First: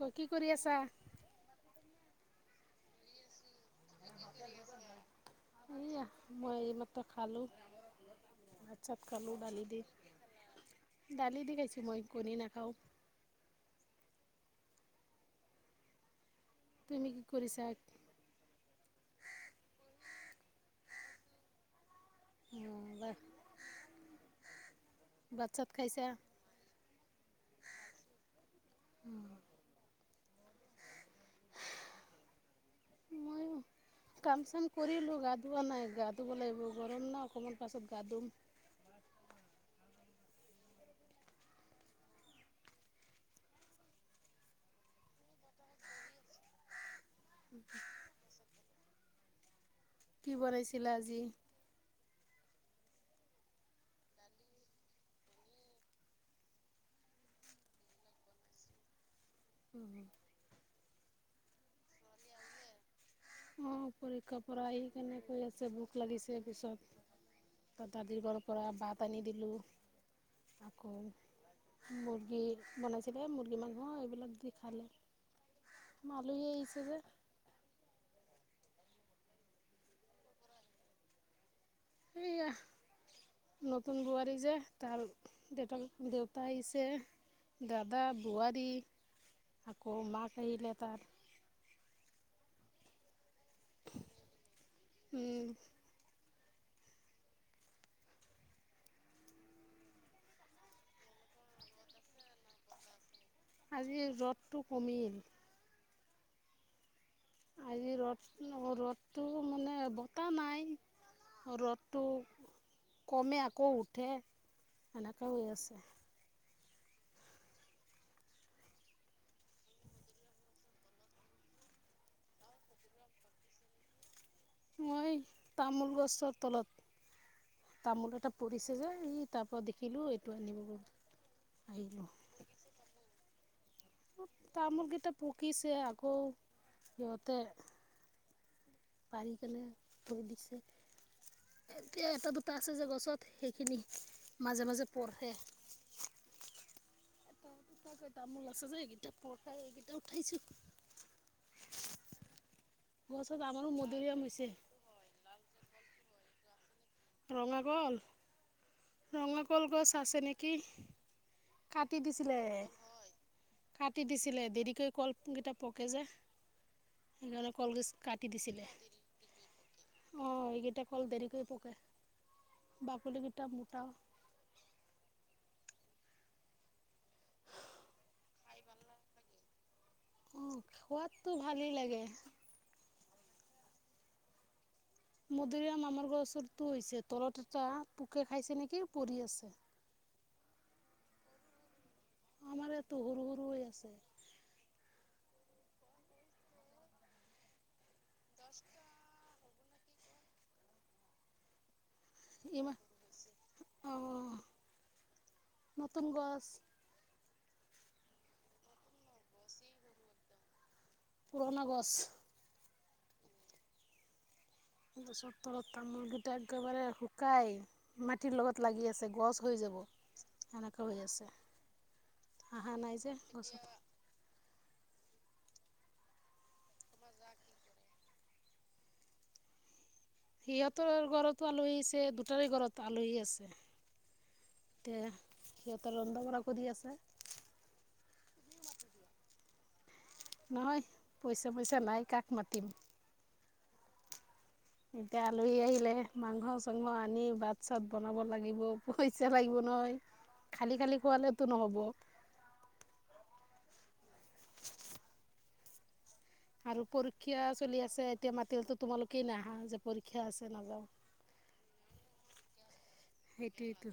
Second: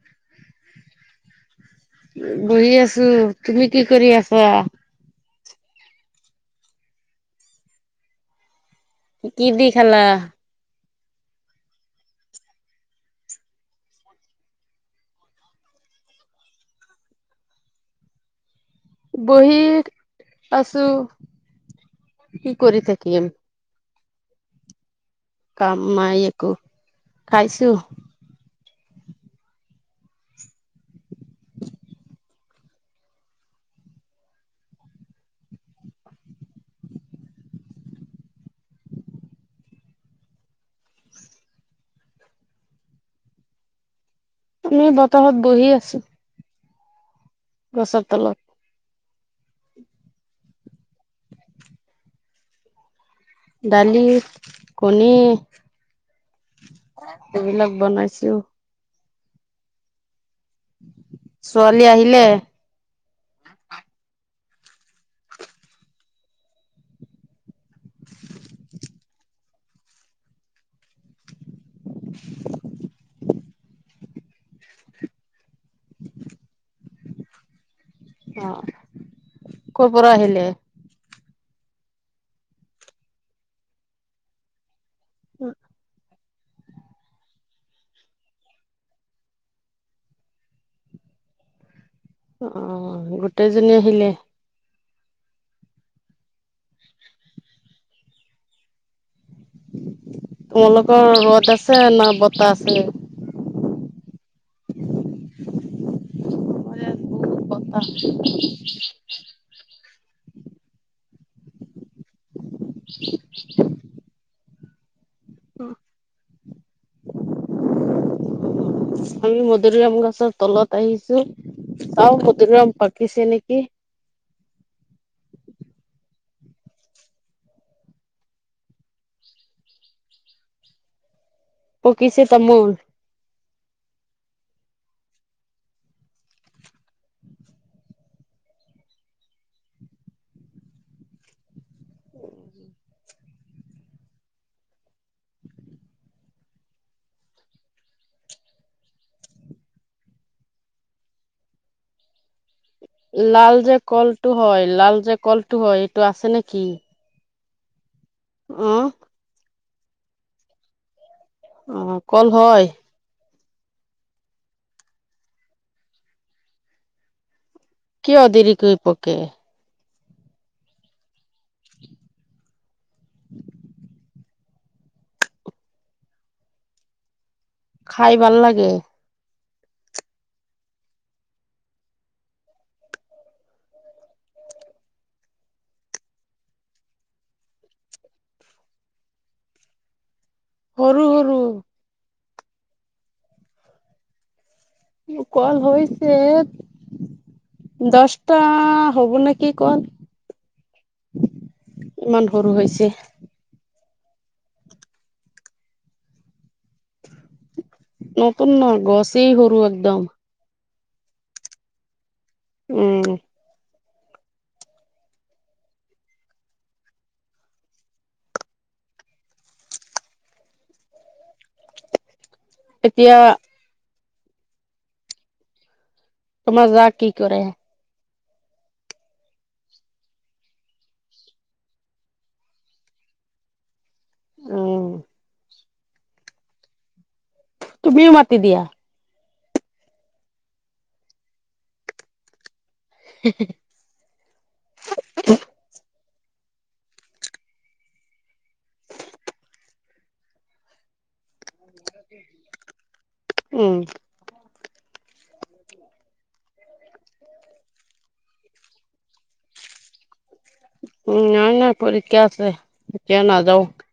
ও, কি কৰি আছা বহি আছো তুমি কি কৰি আছা সয়া মই এই মাত্ৰ খালো কি দি খালা দালি দি খাইছো মই কৰি নাখাওঁ তুমি কি কৰিছা বহি আছো কি কৰি থাকিম ভাত চাত কাম খাইছা? মাই একো খাইছো। [inaudible] ময়ো [inaudible] কাম চাম কৰিলো গা ধোৱা নাই গা ধুব লাগিব গৰম ন অকণমান পাছত গা ধুম। [inaudible] আমি বতাহত বহি আছো গছৰ তলত। কি বনাইছিলা আজি? দালি, কণী এইবিলাক বনাইছো। [inaudible] ছোৱালী আহিলে? আহ পৰীক্ষা পৰা আহি কেনে কৈ আছে ভোক লাগিছে পিছত তা দাদি ঘৰৰ পৰা ভাত আনি দিলোঁ। আকৌ মুৰ্গী মানাই ছিলে মুৰ্গী মাংস এইবিলাক দি খালে, মালহী আহিছে যে। অ, ক পৰা আহিলে? এইয়া নতুন বোৱাৰী যে তাৰ দেউতাক দেউ তা আহিছে, দাদা, বোৱাৰী আকৌ মাক আহিলে তাৰ। অ গোটেইজনী আহিলে। উম। তোমালোকৰ ৰ'দ আছে না বতাহ আছে? আজি ৰ'দটো কমিল। আমাৰ ইয়াত বহুত বতাহ আজি ৰ'দ অ ৰ'দতটো মানে এটা নাই ৰ'দটো কমে আকৌ উঠে। সেনেকুৱা হৈ আছে। আমি মধুৰিআম গছৰ তলত আহিছো চাও মধুৰিআম পাকিছে নেকি। মই তামোল গছৰ তলত তামোল এটা পৰিছে যে ই তাৰ পৰা দেখিলো এইটো আনিবাৰ [inaudible] পকিছে তামোল। তামোল কেইটা পকিছে আকৌ যতে পাৰিিক ভই দিে [inaudible] এতিয়া এটা দুটা আছে যে গছত সেইখিনি মাজে মাজে পঢ়ে। [unintelligible] াক তামোল আছে যে এইকেইটা পৰঠাই এইকেইটা উঠাইছো [inaudible] [inaudible] লাল আমাৰো যে মধুৰিআম কলটো হৈছে হয় লাল যে কলটো হয় এইটো আছে নেকি? ৰঙাগল? অঁ। কলগছ আছে নেকি। কাটি অ' কল দিছিলে হয়? কাটি দিছিলে দেৰিকে কল কেইটা পকে যে সলপ কি দেৰিকৈ পকে? অ এইকেইটা কল দেৰিকৈ পকে। বাকলি কেইটা মোটা। খাই ভাল লাগে। অ খোৱাতটো ভালেই লাগে। মদৰিীয়া মামাৰ গছৰটো হৈছে তলত এটা পোকে খাইছে নেকি পৰি আছে [inaudible] সৰু সৰু। আমাৰ এটো সৰু-সৰু হৈ আছে। কল হৈছে। দছটা হ'ব নেক কি কল। ইমান সৰু হৈছে। অহ। নতুন গছ। নতুন ন গছেই সৰু একদম। পুৰণা গছ। উম। গছৰ তলত তামোল গেটা একেবাৰে শুকাই, মাটিৰ লগত লাগি আছে গছ হৈ য সেনেকুৱা হৈ আছে। অহা নাই যে এতিয়া গ তোমাৰ যাক কি কৰে? সিহঁতৰ ঘৰতো আলহী আছে, দুটাৰে ঘৰত আলহী আছে। উম তে সিহঁতে ৰন্ধা বঢ়া কৰি আছে। তুমিও মতি দিয়া। নহয়, পইচা পইচা নাই কাক মাতিম। হেঃ হেঃ হেঃ। এতিয়া আলহী আহিলে, মাংস চাংস আনি ভাত চাত বনাব লাগিব, পইচা লাগিব নহয়। খালি খালি খোৱালেতো নহ'ব। উম। আৰু পৰীক্ষা চলি আছে এতিয়া মাতিলতো তোমালোকেই নাহা, যে পৰীক্ষা আছে। নাযাওঁ উম নাই নাই পৰীক্ষা আছে। এতিয়া নাযাও সেইটেইতো।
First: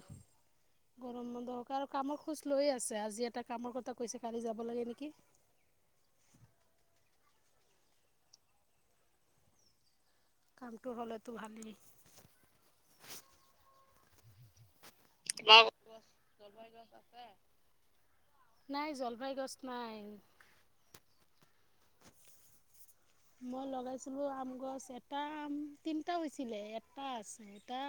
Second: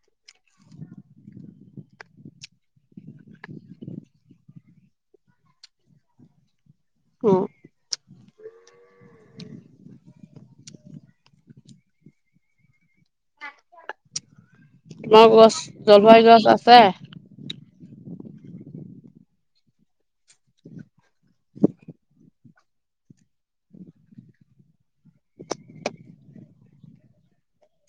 গৰম বন্ধ কাৰ কামৰ খোজ লৈয়ে আছে আজি এটা কামৰ কথা কৈছে কালি যাব লাগে নেকি উ কামটো হলেতো ভালেই [unintelligible] আছে নাই জলফাই গছ নাই মই লগাইছিলো আম গছ এটা আম তিনিটা হৈছিলে এটা আছে এটা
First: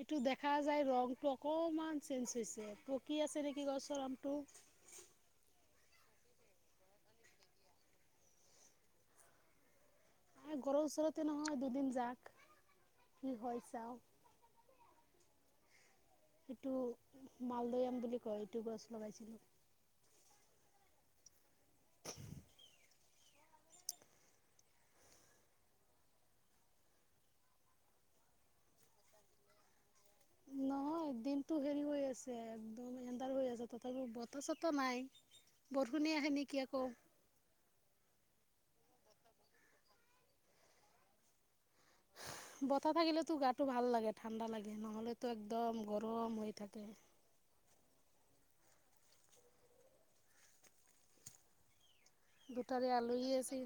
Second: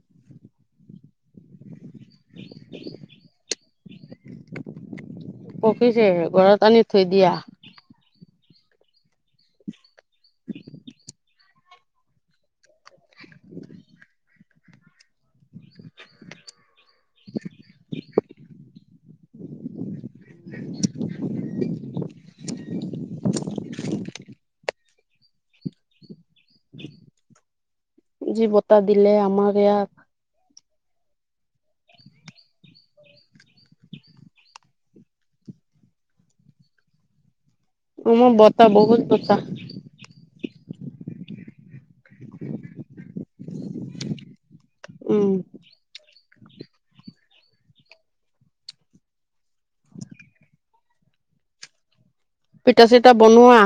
এইটো দেখা যায় ৰংটো অকনমান চেঞ্জ হৈছে পকি আছে নেকি গছৰ আমটো পকিছে ঘৰত আনি থৈ দিয়া এই গৰৰ ওচৰতে নহয় দুদিন যাক কি হয় চাওঁ এইটো মালদৈয়াম বুলি কয় এইটো গছ লগাইছিলো [unintelligible] যি বতাহ দিলে আমাৰ ইয়াত নহয় দিনটো [inaudible] হেৰি হৈ আছে একদম আন্ধাৰ হৈ আছে তথাপিও বতা চটা নাই। বৰষুনে আহে নেকি আকৌ। উম, বতাহ বহুত বতাহ। বতাহ থাকিলে তো গাটো ভাল লাগে ঠাণ্ডা লাগে। নহ'লেতো উম। একদম গৰম হৈ থাকে। পিঠা দুটাৰে চিঠা আলহী বনোৱা আছিল।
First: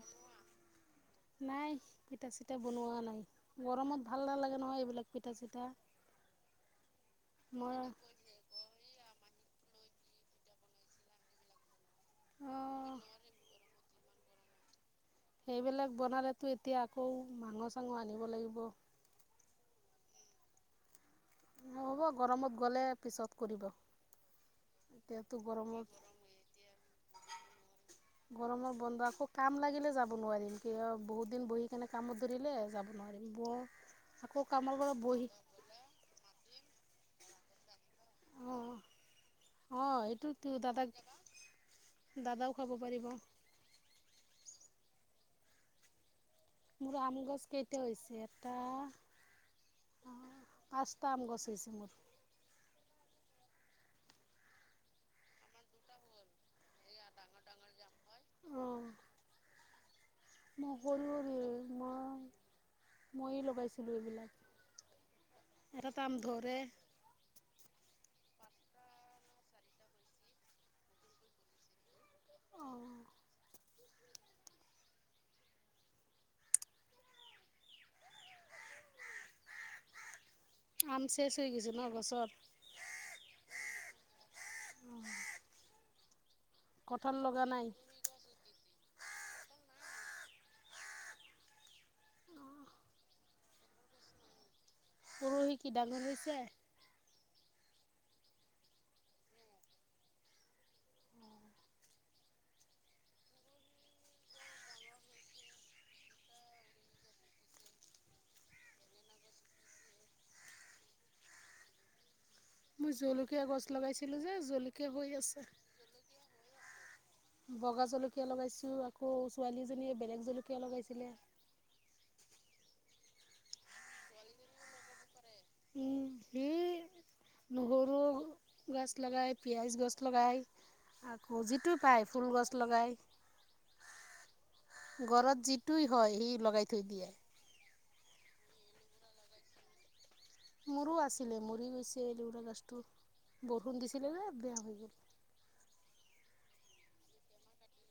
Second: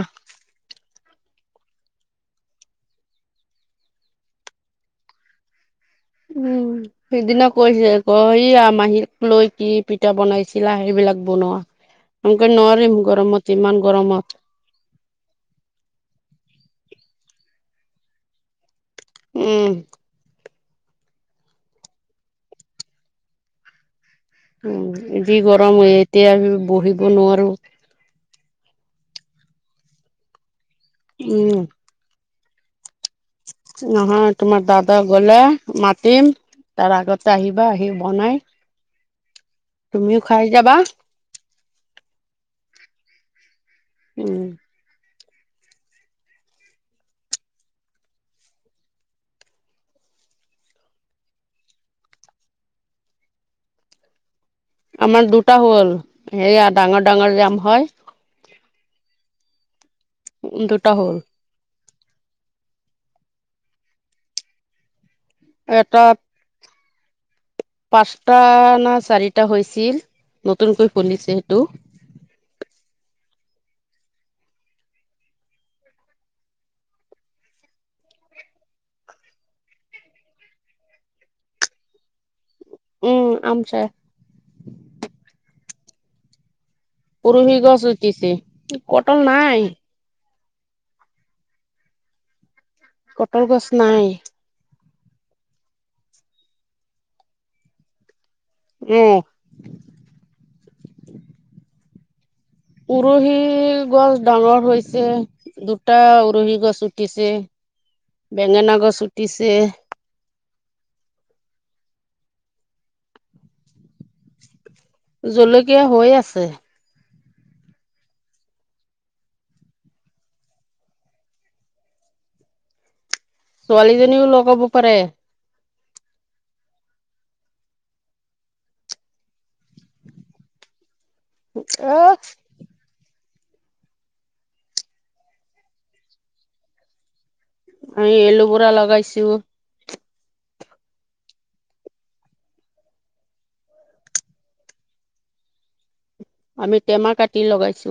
নাই পিঠা-চিঠা বনোৱা নাই। গৰমত ভাল নালাগে নহয়, এইবিলাক পিঠা-চিঠা উম, সিদিনা কৈছে [unintelligible] স মাহীক লৈ। কি পিঠা বনাইছিলা, সেইবিলাক বনোৱা। আমকৈ নোৱাৰিম অঁ গৰমত ইমান ক গৰমত সেইবিলাক বনালেতো এতিয়া আকৌ মাংস [unintelligible] আনিব লাগিব। উম। নহ'ব গৰমত গ'লে পিছত কৰিব। উম, এতিয়াতো যি গৰম গৰমত হয় এতিয়া আমি বহিব নোৱাৰো। গৰমৰ বন্ধ আকৌ কাম লাগিলে যাব নোৱাৰিম। কিয় বহুত দিন উম বহি কেনে কামত ধৰিলে যাব নোৱাৰিম বৰ নহয় আকৌ তোমাৰ কামৰ পৰা দাদা বহি গলে মাতিম। তাৰ আগতে আহিবা আহি। বনায় অ', এইটো তো দাদাক দাদাও খাব পাৰিব। উম আম গছ কেইটা হৈছে, এটা পাঁচটা আম গছ হৈছে মোৰ। আমাৰ দুটা হ'ল। সেয়া ডাঙৰ, ডাঙৰ আম হয়। অ'। মই দুটা সৰু হ'ল [unintelligible] মই, মই লগাইছিলোঁ এইবিলাক। এটা টা আম ধৰে। পাঁচটা না চাৰিটা হৈছিল, নতুনকৈ ফুলিছে সেইটো। আম চেচ হৈ গৈছে নহ গছৰ। উম, আম [unintelligible] কঁঠাল লগা উৰহী নাই গছ উঠিছে, কঁটাল নাই। কঁটাল গছ নাই। উৰহী কি ডাঙৰ হৈছে। উম। উৰহি গছ ডাঙৰ হৈছে, দুটা উৰহি গছ উঠিছে। বেঙেনা গছ উঠিছে। মই জলকীয়া গছ লগাইছিলো যে জলকীয়া হৈ আছে জলকীয়া হৈ আছে। বগা জলকীয়া লগাইছো। আকৌ ছোৱালীজনীয়ে বেলেগ জলকীয়া লগাইছিলে। উম। ছোৱালীজনীও লগাব পাৰে। উম, সি নহৰু গছ লগায়। পিয়াঁজ গছ লগায়। আকৌ যিটো এ পাই, ফুল গছ লগাই। ঘৰত যিটোই হয় সি লগাই থৈ দিয়ে। এই এলোভেৰা লগাইছো। মোৰো আছিলে, মৰি গৈছে যৰা গছটো। বৰষুণ দিছিলে যে বেয়া হৈ গ'ল। আমি টেমা কাটি লগাইছো।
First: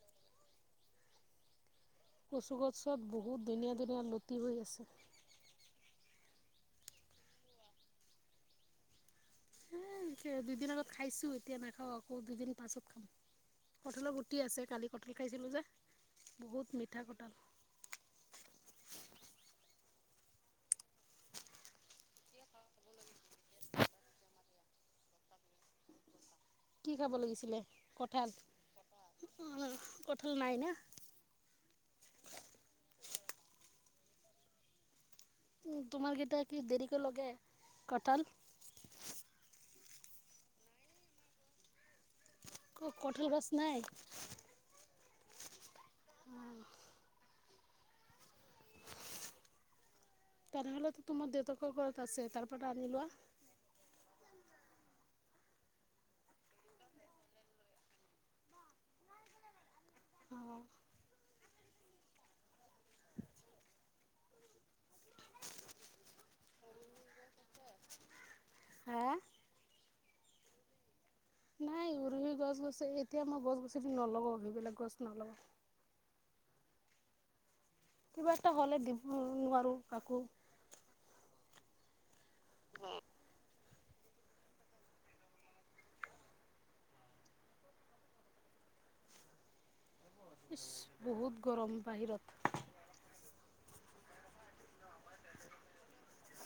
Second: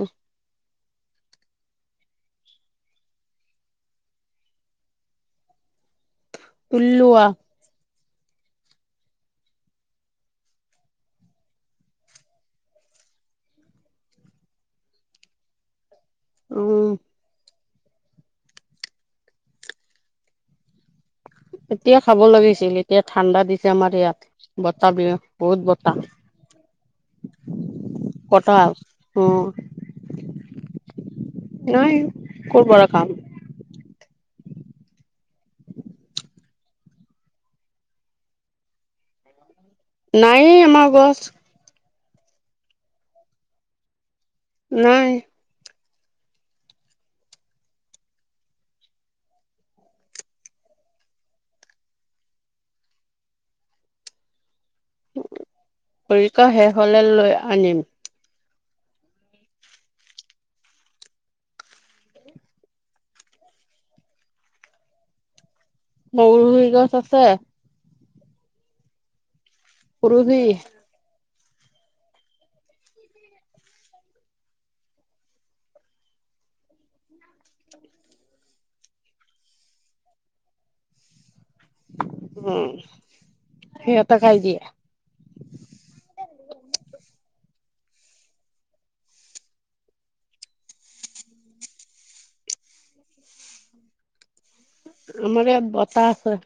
কচু গছত বহুত ধুনীয়া ধুনীয়া লতি হৈ আছে। তুলি লোৱা। দুদিন আগত খাইছো এতিয়া নাখাও আকৌ দুদিন পাছত খাম। কঠালৰ গুটি আছে। কালি কঁঠাল খাইছিলো যে বহুত উম মিঠা কঠাল। এতিয়া খাব লাগিছিল এতিয়া ঠাণ্ডা দিছে আমাৰ ইয়াত বতাহ বিয়া বহুত বতাহ। কি খাব লাগিছিলে কঠাল, কঁঠাল অ কঠাল নাই না। নাই কৰপৰা পাম। উম, তোমাৰ কেইটা কি দেৰিকৈ লগে কঠাল। নাই এ আমাৰ গছ। ক-কঠাল গছ নাই। নাই। [inaudible] তেনেহ'লেতো তোমাৰ দেউতাকৰ ঘৰত আছে তাৰ পৰা আনি লোৱা। পৰিখা শেষ হলে লৈ আনিম। অ'। বগুৰগুৰি গছ আছে? [inaudible] পোৰুহি। নাই উৰুহি গছ গছে এতিয়া মই গছ গছনি নলগাওঁ সেইবিলাক গছ নলওঁ। কিবা এটা হ'লে দিব নোৱাৰো কাকো। উম। সেইএটা কাই দিয়ে। ইচ বহুত গৰম বাহিৰত আমাৰ ইয়াত বতাহ আছে।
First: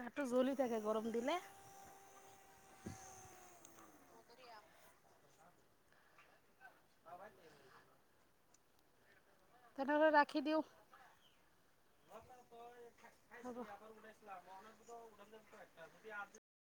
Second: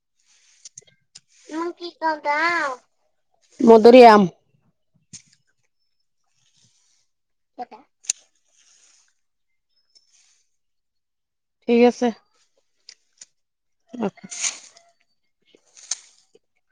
গাটো জ্বলি থাকে। গৰম দিলে মধুৰিআম। কাটা। তেনে হ'লে ৰাখি দিওঁ। ঠিক আছে। [unintelligible]